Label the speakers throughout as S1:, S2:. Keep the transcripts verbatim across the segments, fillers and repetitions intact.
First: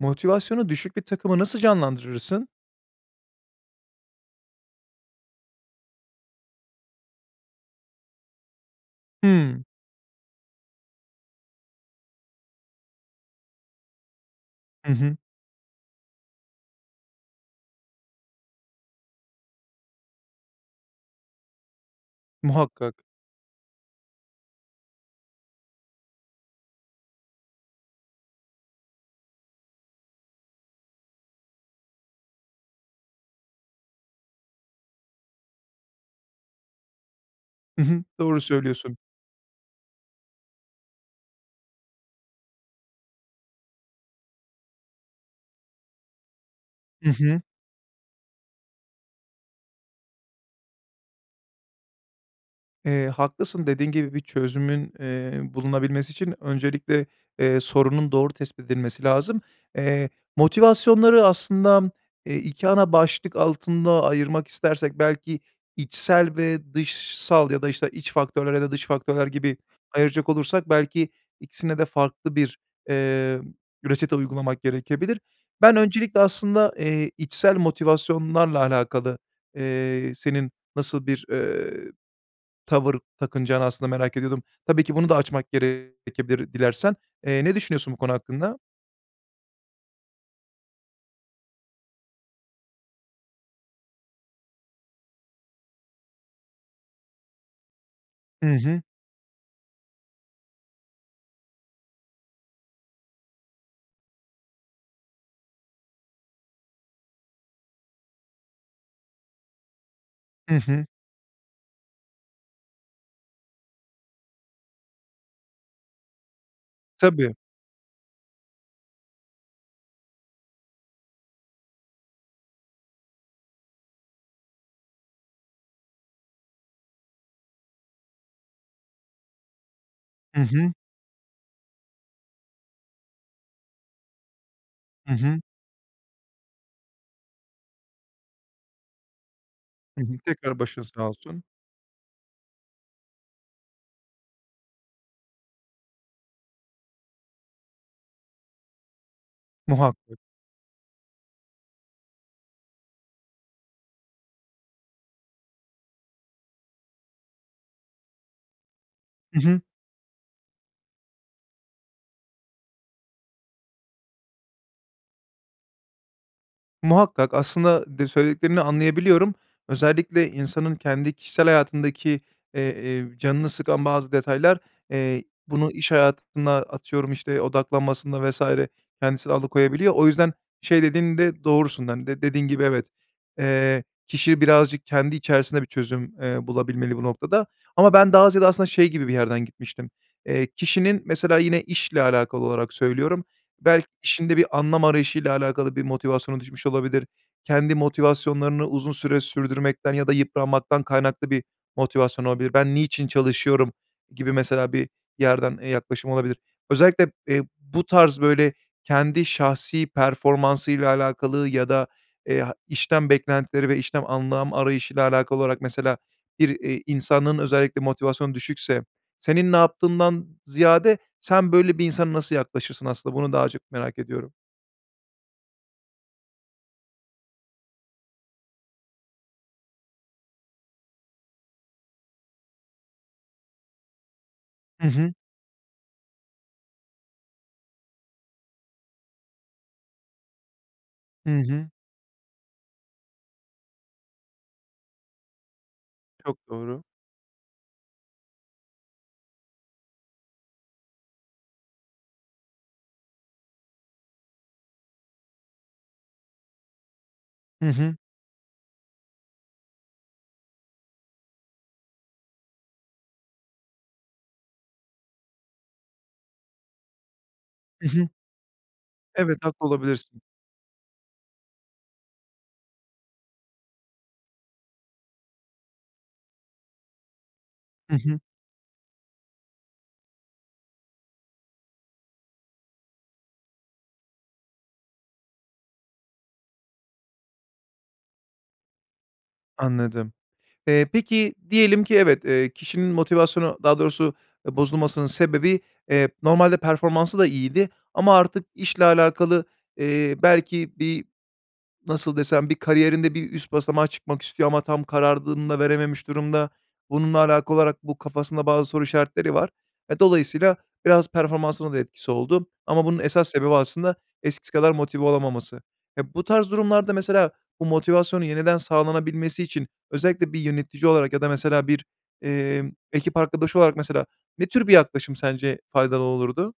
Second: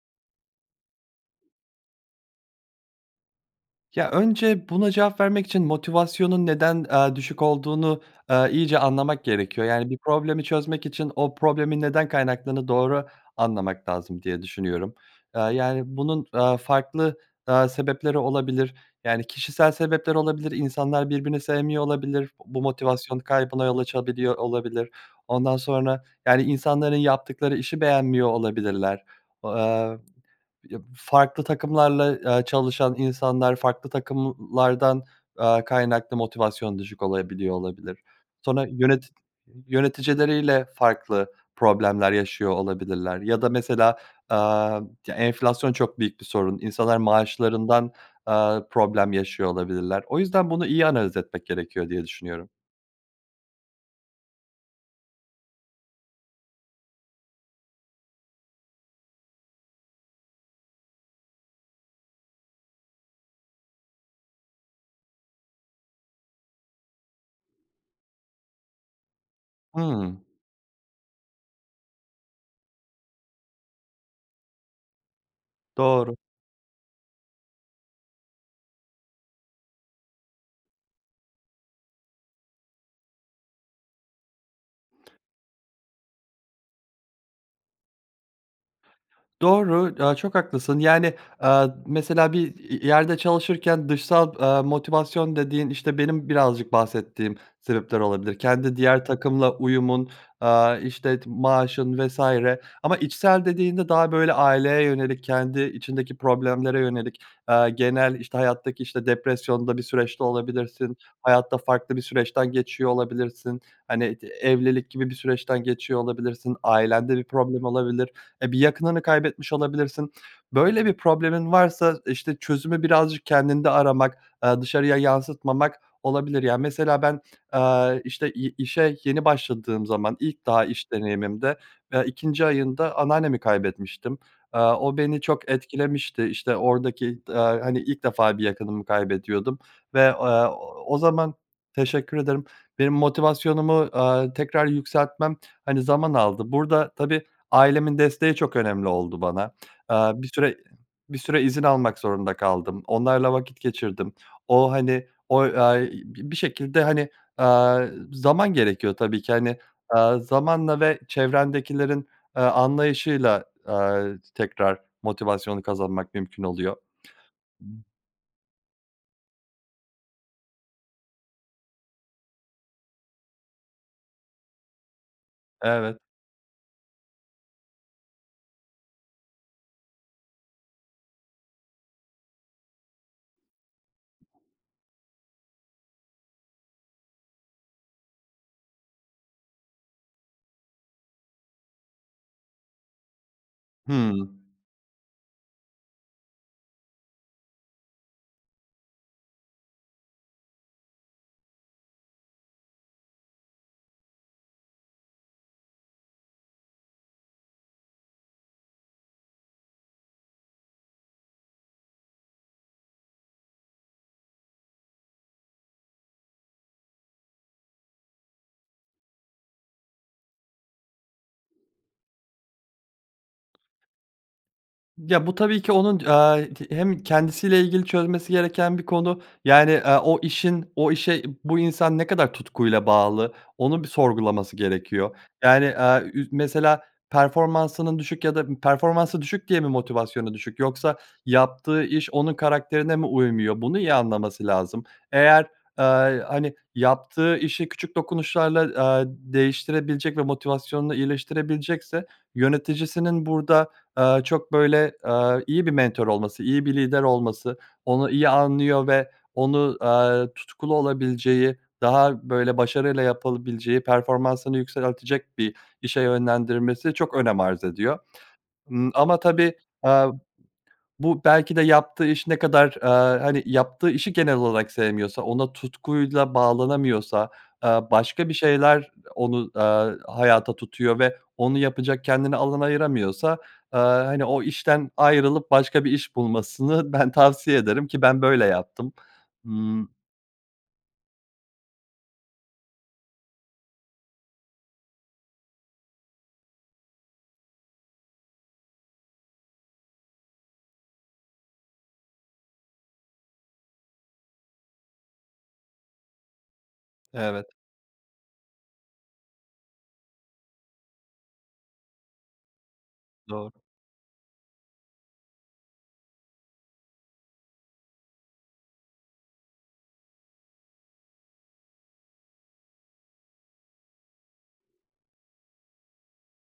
S1: Motivasyonu düşük bir takımı nasıl canlandırırsın?
S2: Ya, önce buna cevap vermek için motivasyonun neden, eee, düşük olduğunu, eee, iyice anlamak
S1: Hıı.
S2: gerekiyor. Yani, bir problemi çözmek için o problemin neden kaynaklandığını doğru anlamak lazım diye
S1: Hı
S2: düşünüyorum.
S1: hı.
S2: Eee, yani, bunun, eee, farklı, eee, sebepleri olabilir, yani, kişisel sebepler olabilir, insanlar birbirini sevmiyor olabilir, bu
S1: Muhakkak.
S2: motivasyon kaybına yol açabiliyor olabilir. Ondan sonra, yani, insanların yaptıkları işi beğenmiyor olabilirler, eee, yab farklı takımlarla, eee, çalışan insanlar farklı takımlardan, eee, kaynaklı motivasyon düşük olabiliyor,
S1: Hı
S2: olabilir.
S1: hı. Doğru
S2: Sonra
S1: söylüyorsun.
S2: yöneti yöneticileriyle farklı problemler yaşıyor olabilirler ya da mesela, aaa, ya, enflasyon çok büyük bir sorun, insanlar
S1: Hı hı.
S2: maaşlarından, aaa, problem yaşıyor olabilirler. O yüzden bunu iyi analiz etmek gerekiyor diye düşünüyorum.
S1: Eee, haklısın. Dediğin gibi bir çözümün, eee, bulunabilmesi için öncelikle, eee, sorunun doğru tespit edilmesi lazım. Eee, motivasyonları aslında, eee, iki ana başlık altında ayırmak istersek belki içsel ve dışsal ya da, işte, iç faktörler ya da dış faktörler gibi
S2: Hıı.
S1: ayıracak olursak belki ikisine de farklı bir, eee, ü reçete uygulamak gerekebilir. Ben
S2: Doğru.
S1: öncelikle aslında, eee, içsel motivasyonlarla alakalı, eee, senin nasıl bir, eee, tavır takınacağını aslında merak ediyordum. Tabii ki bunu da açmak gerekebilir dilersen. Eee, ne düşünüyorsun bu konu hakkında?
S2: Doğru, aaa, çok haklısın, yani, aaa, mesela, bir i i yerde çalışırken dışsal, aaa, motivasyon dediğin, işte, benim birazcık bahsettiğim sebepler olabilir.
S1: I
S2: Kendi
S1: hı.
S2: diğer takımla uyumun, aaa, işte, t maaşın vs. ama içsel dediğinde daha, böyle, aileye yönelik kendi içindeki problemlere yönelik, aaa, genel, işte, hayattaki, işte, depresyonda bir süreçte
S1: I hı.
S2: olabilirsin, hayatta farklı bir süreçten geçiyor olabilirsin, hani, t evlilik gibi bir süreçten geçiyor olabilirsin, ailende bir
S1: Tabii.
S2: problem olabilir, eee, bir yakınını kaybetmiş olabilirsin. Böyle bir problemin varsa, işte, çözümü birazcık kendinde aramak, aaa, dışarıya yansıtmamak olabilir. Yani, mesela, ben, aaa, işte, ye işe yeni başladığım zaman
S1: I
S2: ilk daha
S1: hı.
S2: iş deneyimimde, aaa, ikinci ayında anneannemi kaybetmiştim. Aaa, o
S1: I
S2: beni
S1: hı.
S2: çok etkilemişti. İşte, oradaki ta hani, ilk defa bir yakınımı kaybediyordum
S1: Hı
S2: ve,
S1: hı.
S2: aaa,
S1: Tekrar başın
S2: ooo, o
S1: sağ
S2: zaman
S1: olsun.
S2: Teşekkür ederim. Benim motivasyonumu, aaa, tekrar yükseltmem, hani, zaman aldı. Burada, tabii ailemin desteği çok önemli oldu bana,
S1: Muhakkak.
S2: aaa, bir süre bir süre izin almak zorunda kaldım. Onlarla vakit geçirdim. O, hani, oy ay bi bir şekilde, hani, aaa, zaman gerekiyor tabii ki,
S1: I
S2: hani,
S1: hı.
S2: aaa, zamanla ve çevrendekilerin, aaa, anlayışıyla, aaa, t tekrar motivasyonu kazanmak mümkün oluyor.
S1: Muhakkak aslında de söylediklerini anlayabiliyorum. Özellikle insanın kendi kişisel hayatındaki, eee, eee, canını sıkan bazı detaylar, eee, bunu iş
S2: Evet.
S1: hayatında, atıyorum, işte, odaklanmasında vs. kendisini alıkoyabiliyor. O yüzden şey dediğinde doğrusun da, hani, de dediğin gibi, evet, eee, kişi birazcık kendi içerisinde bir çözüm, eee, bulabilmeli bu noktada ama ben daha ziyade aslında şey gibi bir yerden gitmiştim. Eee, kişinin, mesela, yine işle alakalı olarak söylüyorum, belki işinde
S2: Hımm.
S1: bir anlam arayışıyla alakalı bir motivasyonu düşmüş olabilir, kendi motivasyonlarını uzun süre sürdürmekten ya da yıpranmaktan kaynaklı bir motivasyon olabilir, "Ben niçin çalışıyorum?" gibi, mesela, bir yerden, eee, yaklaşım olabilir. Özellikle, eee, bu tarz, böyle, kendi şahsi performansıyla alakalı ya da, eee, ha işten beklentileri ve işten anlam arayışıyla alakalı olarak, mesela, bir, eee, insanın özellikle motivasyon düşükse, senin ne yaptığından ziyade sen böyle bir insana nasıl yaklaşırsın, aslında bunu daha çok merak ediyorum.
S2: Ya bu tabii ki, onun, aaa, t hem kendisiyle ilgili çözmesi gereken bir konu, yani, eee, o işin o işe bu insan ne kadar tutkuyla bağlı onu bir sorgulaması
S1: Hı hı.
S2: gerekiyor. Yani, aaa, ü mesela performansının düşük ya da bir performansı düşük diye mi, motivasyonu düşük yoksa
S1: Hı hı.
S2: yaptığı iş onun karakterine mi uymuyor? Bunu iyi anlaması lazım. Eğer, aaa, iii,
S1: Çok
S2: hani,
S1: doğru.
S2: yaptığı işi küçük dokunuşlarla, aaa, d değiştirebilecek ve motivasyonunu iyileştirebilecekse yöneticisinin burada, aaa, çok, böyle, eee, iyi bir mentor olması, iyi bir lider olması,
S1: Hı hı.
S2: onu iyi anlıyor ve onu, aaa, tutkulu olabileceği daha, böyle, başarıyla yapılabileceği performansını yükseltelecek bir işe yönlendirmesi çok önem arz
S1: I
S2: ediyor.
S1: hı.
S2: Imm, ama
S1: Evet,
S2: tabii,
S1: haklı
S2: aaa,
S1: olabilirsin.
S2: bu belki de yaptığı iş ne kadar, aaa, hani, yaptığı işi genel olalak sevmiyorsa ona tutkuyla bağlanamıyorsa, aaa,
S1: Hı hı.
S2: başka bir şeyler onu, aaa, hayata tutuyor ve onu yapacak kendine alan ayıramıyorsa, aaa, hani, o işten ayrılıp başka bir iş bulmasını ben tavsiye ederim ki ben böyle yaptım, ımm
S1: Anladım. Eee, peki diyelim ki evet, eee, kişinin motivasyonu daha doğrusu bozulmasının sebebi, eee, normalde performansı da iyiydi ama artık işle alakalı, eee, belki bir nasıl desem bir kariyerinde bir üst basamağa çıkmak istiyor ama tam kararını da verememiş durumda, bununla
S2: Evet.
S1: alakalı olarak bu kafasında bazı soru işaretleri var. Eee, dolayısıyla biraz performansına da etkisi oldu ama bunun esas sebebi
S2: Doğru
S1: aslında eskisi kadar motive olamaması. Eee, bu tarz durumlarda mesela bu motivasyonun yeniden sağlanabilmesi için özellikle bir yönetici olarak ya da mesela bir, emm, ekip arkadaşı olarak mesela ne tür bir yaklaşım sence faydalı olulurdu?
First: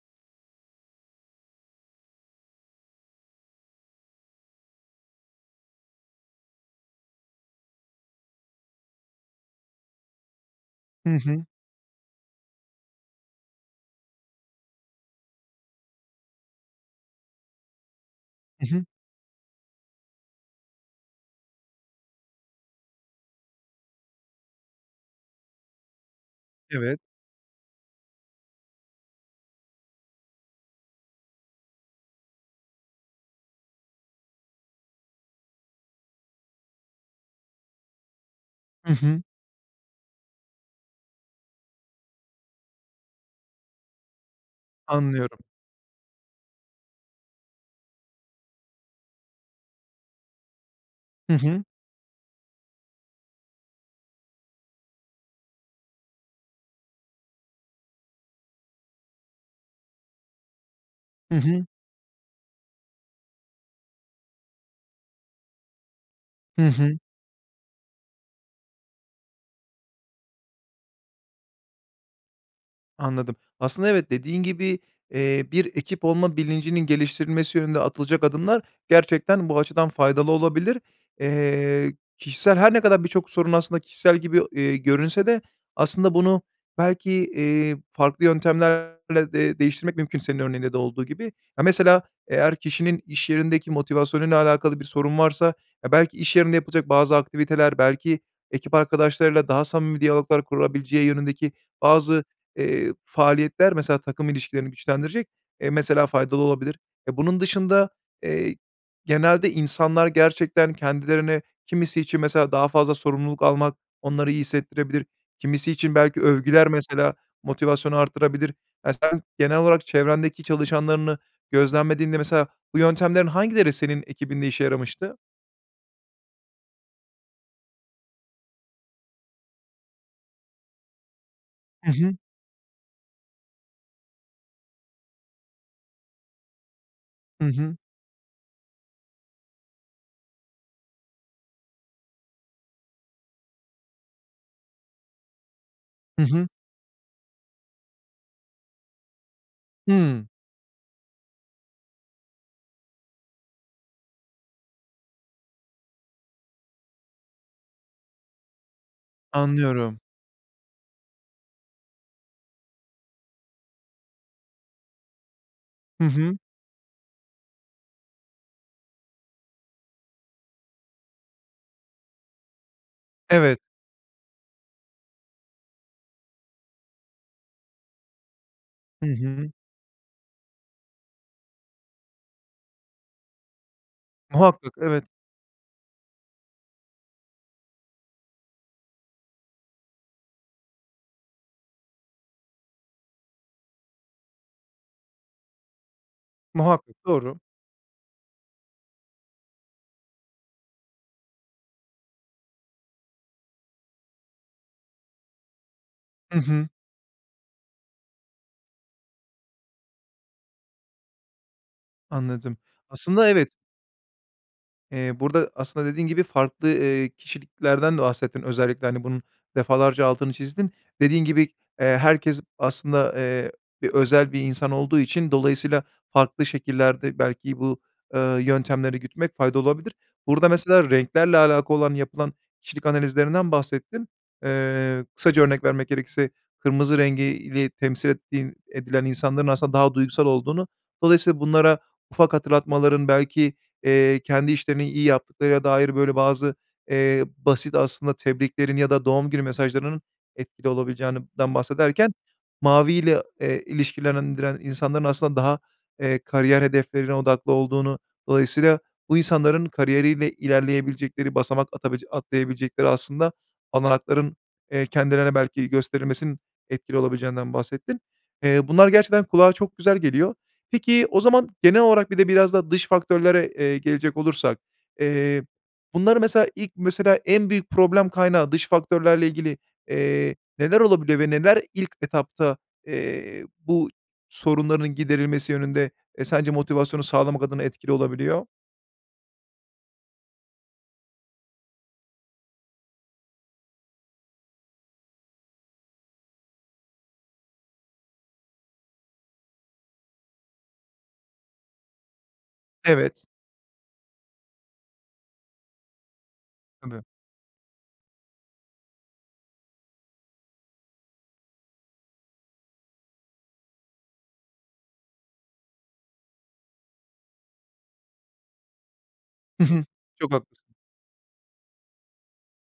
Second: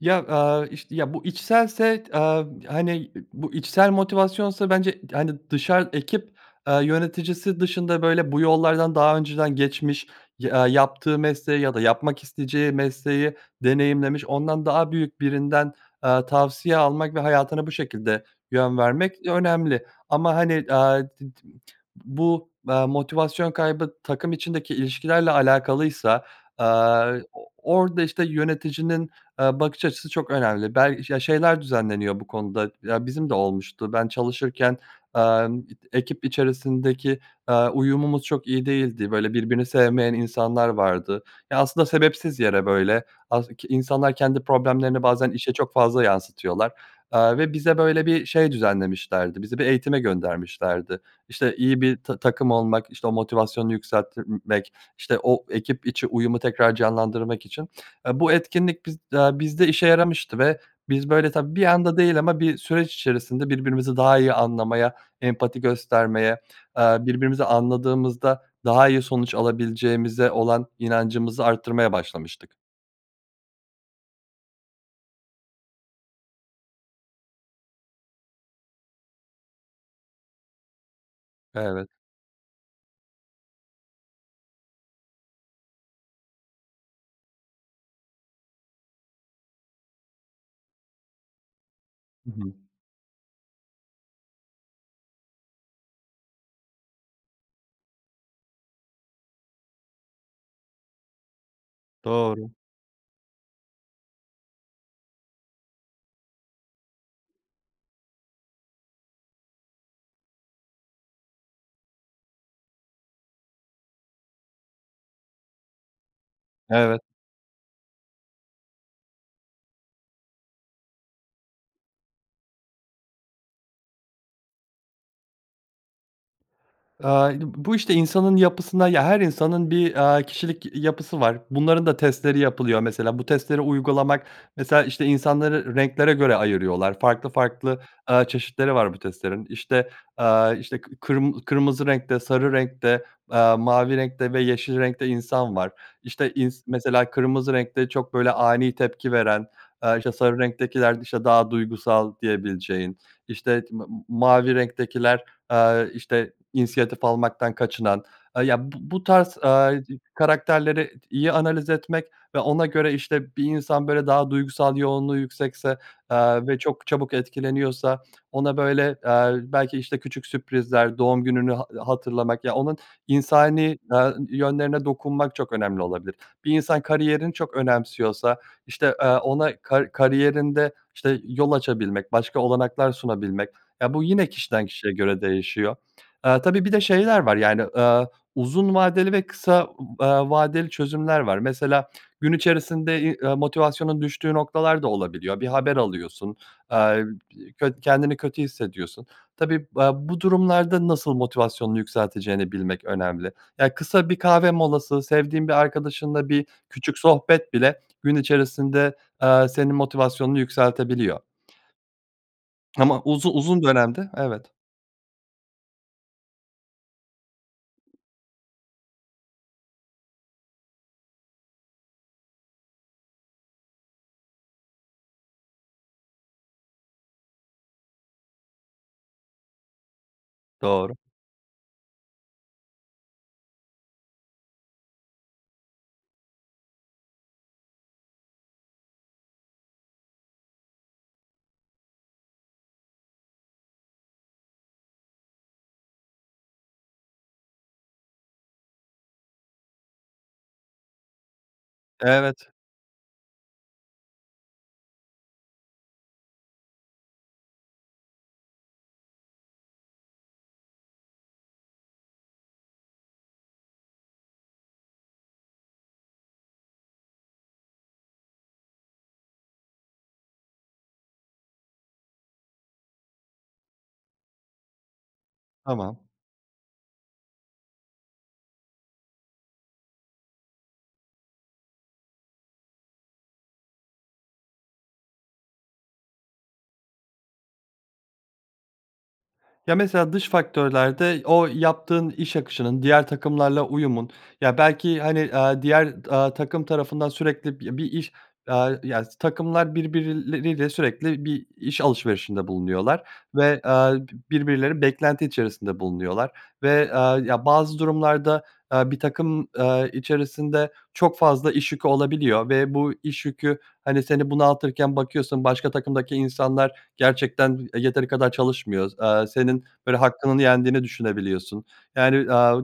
S2: Ya, aaa, işte, ya bu içselse t aaa, hani, bu içsel motivasyonsa bence t hani, dışar ekip, aaa, yöneticisi dışında, böyle, bu yollardan daha önceden geçmiş ya
S1: Hı
S2: yaptığı
S1: hı.
S2: mesleği ya da yapmak isteyeceği mesleği deneyimlemiş ondan daha büyük birinden, aaa, tavsiye almak ve hayatına bu şekilde
S1: I
S2: yön
S1: hı.
S2: vermek önemli. Ama, hani, aaa, d d bu, aaa, motivasyon kaybı takım içindeki ilişkilerle alakalıysa,
S1: Evet.
S2: aaa, o orada, işte, yöneticinin, aaa, bakış açısı çok önemli. Bel ya, şeyler düzenleniyor bu konuda ya, bizim de olmuştu. Ben çalışırken, amm, ekip içerisindeki, aaa, uyumumuz çok iyi
S1: I
S2: değildi,
S1: hı.
S2: böyle, birbirini sevmeyen insanlar vardı. E, aslında sebepsiz yere, böyle, as ki insanlar kendi problemlerini bazen
S1: Anlıyorum.
S2: işe çok fazla yansıtıyorlar, aaa, ve bize, böyle, bir şey düzenlemişlerdi, bizi bir eğitime göndermişlerdi.
S1: Hı
S2: İşte,
S1: hı.
S2: iyi bir ta takım olmak, işte, o motivasyonu yükseltimek, işte, o ekip içi uyumu tekrar canlandırmak için. Aaa, bu etkinlik biz aaa, bizde işe yaramıştı ve biz, böyle,
S1: Hı
S2: tabii bir
S1: hı.
S2: anda değil ama bir süreç içerisinde birbirimizi daha iyi anlamaya, empati göstermeye,
S1: Hı hı.
S2: aaa, birbirimizi anladığımızda daha iyi sonuç alabileceğimize olan inancımızı arttırmaya başlamıştık.
S1: Anladım. Aslında evet, dediğin gibi, eee, bir ekip olma bilincinin geliştirilmesi yönünde atılacak adımlar gerçekten bu açıdan faydalı olabilir.
S2: Evet.
S1: Eee, kişisel her ne kadar birçok sorun aslında kişisel gibi, eee, görünse de aslında bunu belki, eee, farklı yöntemlerle de değiştirmek mümkün senin örneğinde de olduğu gibi. Ya, mesela
S2: Hı hı.
S1: eğer kişinin iş yerindeki motivasyonuyla alakalı bir sorun varsa, e, belki iş yerinde yapılacak bazı aktiviteler, belki ekip arkadaşlarıyla daha samimi diyaloglar kurabileceği yönündeki bazı,
S2: Doğru.
S1: eee, faaliyetler, mesela takım ilişkilerini güçlendirecek, eee, mesela, faydalı olabilir. Eee, bunun dışında, eee, genelde insanlar gerçekten kendilerini kimisi için mesela daha fazla sorumluluk almak onları iyi hissettirebilir, kimisi için belki övgüler
S2: Evet.
S1: mesela, motivasyonu artırabilir. Ya, sen genel olarak çevrendeki çalışanlarını gözlemlediğinde, mesela, bu yöntemlerin hangileri senin ekibinde işe yaramıştı?
S2: Eee, b b bu, işte, insanın yapısına ya, her insanın bir, aaa, kişilik yapısı var. Bunların
S1: Hı
S2: da
S1: hı.
S2: testleri yapılıyor. Mesela bu testleri uygulamak mesela, işte, insanları renklere göre ayırıyorlar farklı
S1: Hı hı.
S2: farklı, eee, çeşitleri var bu testlerin. İşte, aaa, işte, k kırm kırmızı renkte, sarı renkte, aaa, mavi renkte ve yeşil renkte insan var.
S1: Hı
S2: İşte,
S1: hı.
S2: ins mesela kırmızı renkte çok, böyle, ani tepki veren, aaa, işte,
S1: Hıı.
S2: sarı renktekiler, işte, daha duygusal diyebileceğin, işte, t m m mavi renktekiler, aaa, işte, insiyatif almaktan kaçınan, aaa, ya b b bu tarz, aaa, d d
S1: Anlıyorum.
S2: karakterleri t iyi analiz etmek ve ona göre, işte, bir insan, böyle, daha duygusal yoğunluğu yüksekse,
S1: Hı hı.
S2: aaa, ve çok çabuk etkileniyorsa ona, böyle, aaa, belki, işte, küçük sürprizler doğum gününü ha hatırlamak ya, onun
S1: Evet.
S2: insani, aaa, yönlerine dokunmak çok önemli olabilir. Bir insan kariyerini çok önemsiyorsa, işte, eee,
S1: Hı hı.
S2: ona kar kariyerinde, işte, yol açabilmek başka olanaklar sunabilmek ya, bu yine kişiden
S1: Muhakkak,
S2: kişiye
S1: evet.
S2: göre değişiyor. Aaa, tabii bir de şeyler var, yani, aaa, uzun vadeli ve kısa, aaa, vadeli çözümler var. Mesela gün içerisinde i ı motivasyonun düştüğü noktalar da olabiliyor, bir haber alıyorsun,
S1: Muhakkak,
S2: eee,
S1: doğru.
S2: köt kendini kötü hissediyorsun. Tabii, aaa, bu durumlarda nasıl motivasyonunu yükselteceğini bilmek önemli. Ya, kısa bir kahve molası, sevdiğin bir arkadaşınla
S1: Hı
S2: bir
S1: hı.
S2: küçük sohbet bile gün içerisinde, eee, senin motivasyonunu yükseltebiliyor.
S1: Anladım,
S2: Ama uzu
S1: aslında evet.
S2: uzun dönemde, evet
S1: Eee, burada aslında dediğin gibi farklı, eee, kişiliklerden de bahsettin özellikle, hani, bunun defalarca altını çizdin. Dediğin gibi, eee, herkes aslında, eee, bir özel bir insan olduğu için dolayısıyla farklı şekillerde belki bu, eee, yöntemleri gütmek faydalı olabilir. Burada mesela
S2: Doğru.
S1: renklerle alakalı olan yapılan kişilik analizlerinden bahsettin. Eee, kısaca örnek vermek gerekirse kırmızı rengi ile temsil ettiğin edilen insanların aslında daha duygusal olduğunu. Dolayısıyla bunlara ufak hatırlatmaların belki, eee, kendi işlerini iyi yaptıklarına dair, böyle, bazı, eee, basit aslında tebriklerin ya da doğum günü mesajlarının etkili olabileceğinden bahsederken
S2: Evet.
S1: maviyle, eee, ilişkilendiren insanların aslında daha, eee, kariyer hedeflerine odaklı olduğunu, dolayısıyla bu insanların kariyeriyle ilerleyebilecekleri, basamak atabilecek atlayabilecekleri aslında olanakların, eee, kendilerine belki gösterilmesinin etkili olabileceğinden bahsettin. Eee, bunlar gerçekten kulağa çok güzel geliyor. Peki, o zaman genel olarak bir de biraz da dış faktörlere, eee, gelecek olursak, eee,
S2: Tamam.
S1: bunları mesela, ilk mesela, en büyük problem kaynağı dış faktörlerle ilgili, eee, neler olabiliyor ve neler ilk etapta, eee, bu sorunların giderilmesi yönünde sence motivasyonu sağlamak adına etkili olabiliyor?
S2: Ya, mesela dış faktörlerde o yaptığın iş akışının diğer takımlarla uyumun ya, belki, hani, aaa, diğer t aaa, takım tarafından sürekli bi bir iş, aaa, ya, s takımlar birbirleriyle sürekli bir iş alışverişinde bulunuyorlar
S1: Evet.
S2: ve, aaa, bi birbirleri beklenti içerisinde bulunuyorlar ve,
S1: Tabii.
S2: aaa, ya, bazı durumlarda, aaa, bir takım, aaa, içerisinde çok fazla iş yükü olabiliyor ve bu iş yükü, hani, seni bunaltırken bakıyorsun başka takımdaki insanlar gerçekten b yeteri kadar çalışmıyor. S aaa, senin,
S1: Hı hı.
S2: böyle,
S1: Çok
S2: hakkının
S1: haklısın.
S2: yendiğini düşünebiliyorsun. Yani, aaa,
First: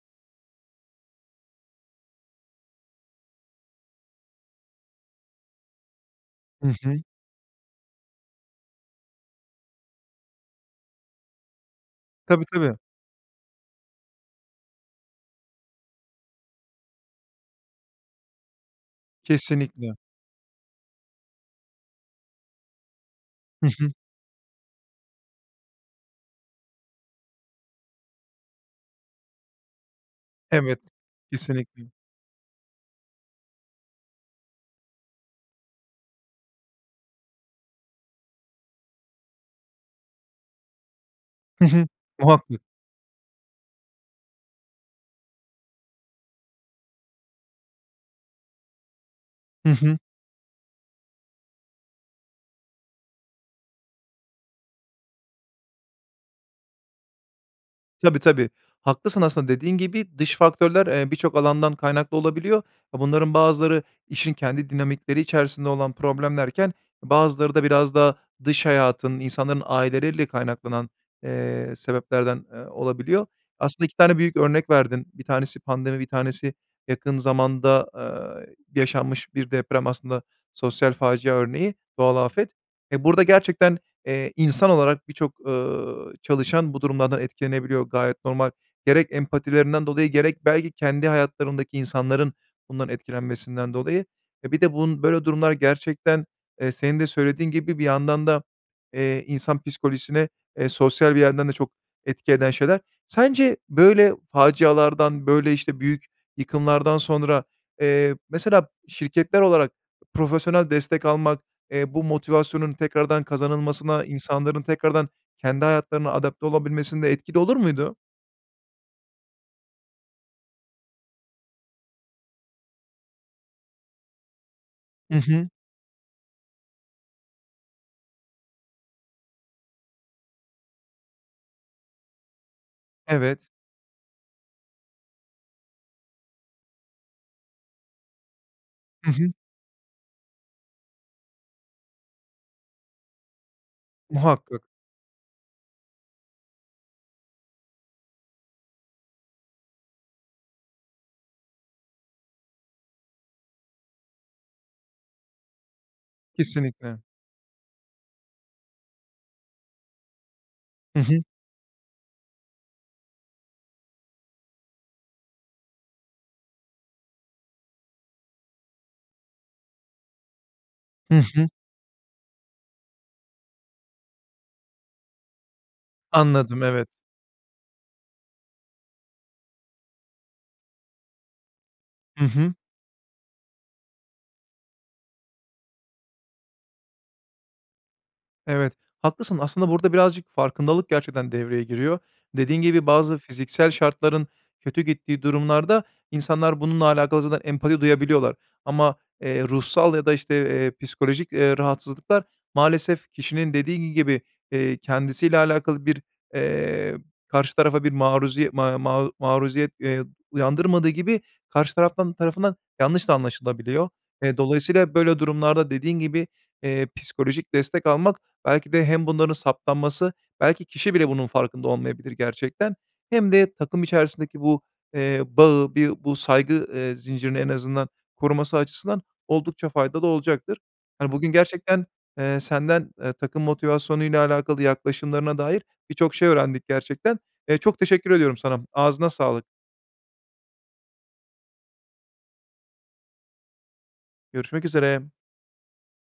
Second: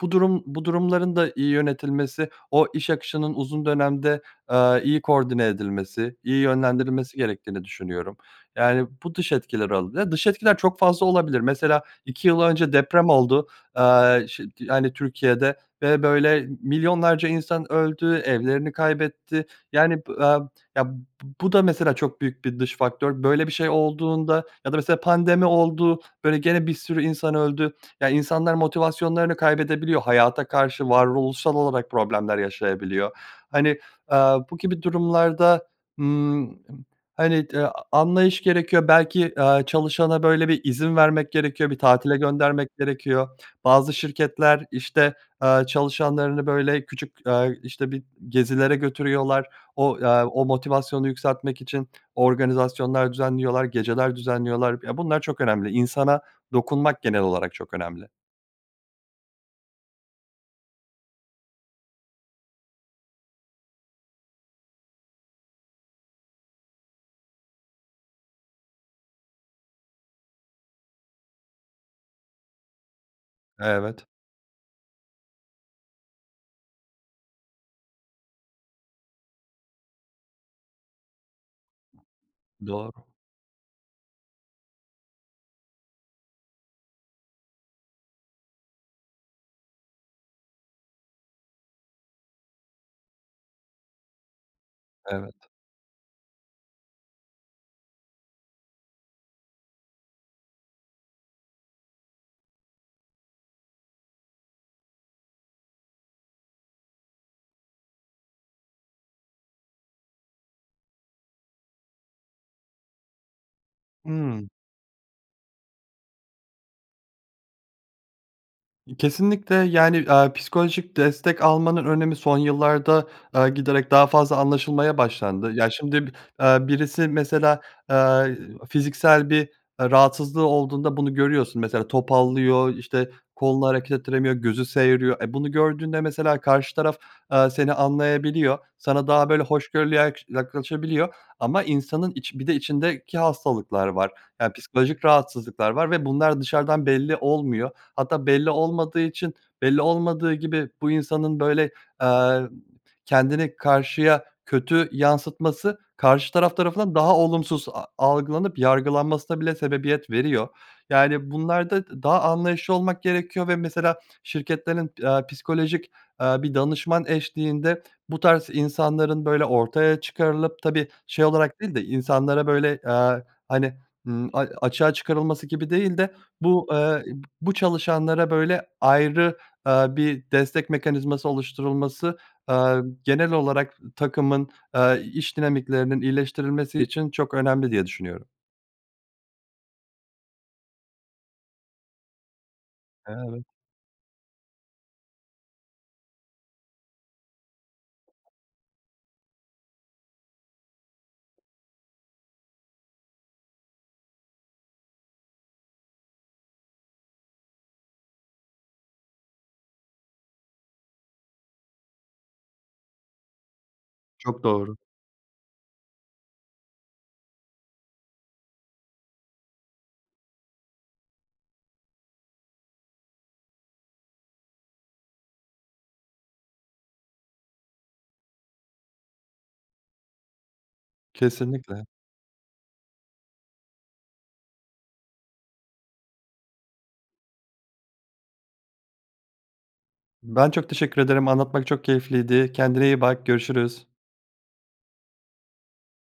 S2: bu durum bu durumların da iyi yönetilmesi o iş akışının uzun dönemde, aaa, iyi koordine edilmesi, iyi
S1: I hı.
S2: yönlendirilmesi gerektiğini düşünüyorum. Yani, bu dış etkiler olabi Dış etkiler çok fazla olabilir mesela iki yıl
S1: Tabii,
S2: önce
S1: tabii.
S2: deprem oldu, aaa, ş t yani, Türkiye'de ve, böyle, milyonlarca insan öldü, evlerini kaybetti,
S1: Kesinlikle.
S2: yani, b aaa, ya, b bu da mesela çok büyük bir dış faktör. Böyle bir
S1: I
S2: şey
S1: hı.
S2: olduğunda ya da mesela pandemi oldu, böyle, gene bir sürü insan öldü. Ya, insanlar motivasyonlarını kaybedebiliyor, hayata
S1: Evet,
S2: karşı varoluşsal
S1: kesinlikle.
S2: olarak problemler yaşayabiliyor. Hani, aaa, bu gibi durumlarda, ımm, hani, t anlayış gerekiyor belki, aaa, çalışana, böyle, bir izin vermek
S1: Hı
S2: gerekiyor, bir
S1: hı.
S2: tatile
S1: Muhakkak.
S2: göndermek gerekiyor. Bazı şirketler, işte, aaa, çalışanlarını, böyle, küçük, aaa, işte, bir gezilere götürüyorlar,
S1: I hı.
S2: o, eee, o motivasyonu yükseltmek için organizasyonlar düzenliyorlar, geceler düzenliyorlar ya, bunlar çok önemli, insana dokunmak genel olarak çok önemli.
S1: Tabii, tabii. Haklısın, aslında dediğin gibi dış faktörler, eee, birçok alandan kaynaklı olabiliyor. A bunların bazıları işin kendi dinamikleri içerisinde olan problemlerken bazıları da biraz daha dış hayatın, insanların aileleriyle kaynaklanan, eee, sebeplerden, eee, olabiliyor. Aslında iki
S2: Evet.
S1: tane büyük örnek verdin. bir tanesi pandemi, bir tanesi yakın zamanda, eee, yaşanmış bir deprem, aslında sosyal facia örneği, doğal afet.
S2: Doğru.
S1: Eee, burada gerçekten, eee, insan olarak birçok, ııı, çalışan bu durumlardan etkilenebiliyor, gayet normal. Gerek empatilerinden dolayı, gerek belki kendi hayatlarındaki insanların bundan etkilenmesinden dolayı. E, bir de bun böyle
S2: Evet.
S1: durumlar gerçekten, eee, senin de söylediğin gibi bir yandan da, eee, insan psikolojisine, eee, sosyal bir yerden de çok etki eden şeyler. Sence böyle facialardan, böyle, işte, büyük yıkımlardan sonra, eee, mesela, şirketler olarak profesyonel destek almak, eee, bu motivasyonun tekrardan kazanılmasına,
S2: Hımm.
S1: insanların tekrardan kendi hayatlarına adapte olabilmesinde etkili olur muydu?
S2: Kesinlikle. Yani, aaa, psikolojik destek almanın önemi son yıllarda, eee, giderek daha fazla anlaşılmaya
S1: I hı.
S2: başlandı. Ya, şimdi, eee, birisi mesela, eee, fiziksel bir, eee, rahatsızlığı olduğunda bunu görüyorsun, mesela, topallıyor, işte,
S1: Evet.
S2: kolunu hareket ettiremiyor gözü seğiriyor. E, bunu gördüğünde, mesela karşı taraf, eee, seni anlayabiliyor sana
S1: Hı
S2: daha,
S1: hı.
S2: böyle, hoşgörülü yak yaklaşabiliyor ama insanın içi bir de içindeki hastalıklar var. Eee,
S1: Muhakkak.
S2: psikolojik rahatsızlıklar var ve bunlar dışarıdan belli olmuyor hatta belli olmadığı için, belli olmadığı gibi bu insanın, böyle, eee, kendini karşıya kötü yansıtması karşı taraf tarafından
S1: Kesinlikle.
S2: daha olumsuz a algılanıp yargılanmasına bile sebebiyet veriyor.
S1: Hı hı.
S2: Yani, bunlarda daha anlayışlı olmak gerekiyor ve mesela şirketlerin, eee, psikolojik, eee, bir danışman eşliğinde bu tarz insanların, böyle, ortaya çıkarılıp, tabii,
S1: Hı
S2: şey
S1: hı.
S2: olarak değil de insanlara, böyle, eee, hani, ımm, a açığa çıkarılması gibi değil de
S1: Anladım,
S2: bu
S1: evet.
S2: eee, bu çalışanlara, böyle, ayrı, eee, bir destek mekanizması oluşturulması,
S1: Hı hı.
S2: eee, genel olarak takımın, eee, iş dinamiklerinin iyileştirilmesi için çok önemli diye düşünüyorum.
S1: Evet, haklısın. Aslında burada birazcık farkındalık gerçekten devreye giriyor. Dediğin gibi bazı
S2: Evet.
S1: fiziksel şartların kötü gittiği durumlarda, insanlar bununla alakalı zaten empati duyabiliyorlar ama, eee, ruhsal ya da, işte, eee, psikolojik, eee, rahatsızlıklar maalesef kişinin dediği gibi, iii, kendisiyle alakalı bir, eee, karşı tarafa bir maruziye ma ma maruziyet, eee, uyandırmadığı gibi karşı taraftan tarafından yanlış da anlaşılabiliyor. Eee,
S2: Çok doğru.
S1: dolayısıyla, böyle, durumlarda dediğin gibi, eee, psikolojik destek almak belki de hem bunların saptanması belki kişi bile bunun farkında olmayabilir gerçekten hem de takım içerisindeki bu, eee, bağı, bi bu saygı, eee, zincirini en azından koruması açısından oldukça faydalı olacaktır. Hani, bugün
S2: Kesinlikle.
S1: gerçekten, eee, senden, eee, takım motivasyonuyla alakalı yaklaşımlarına dair birçok şey öğrendik gerçekten. Eee, çok teşekkür ediyorum sana. Ağzına sağlık.
S2: Ben çok teşekkür ederim, anlatmak çok keyifliydi. Kendine iyi bak. Görüşürüz.
S1: Görüşmek üzere.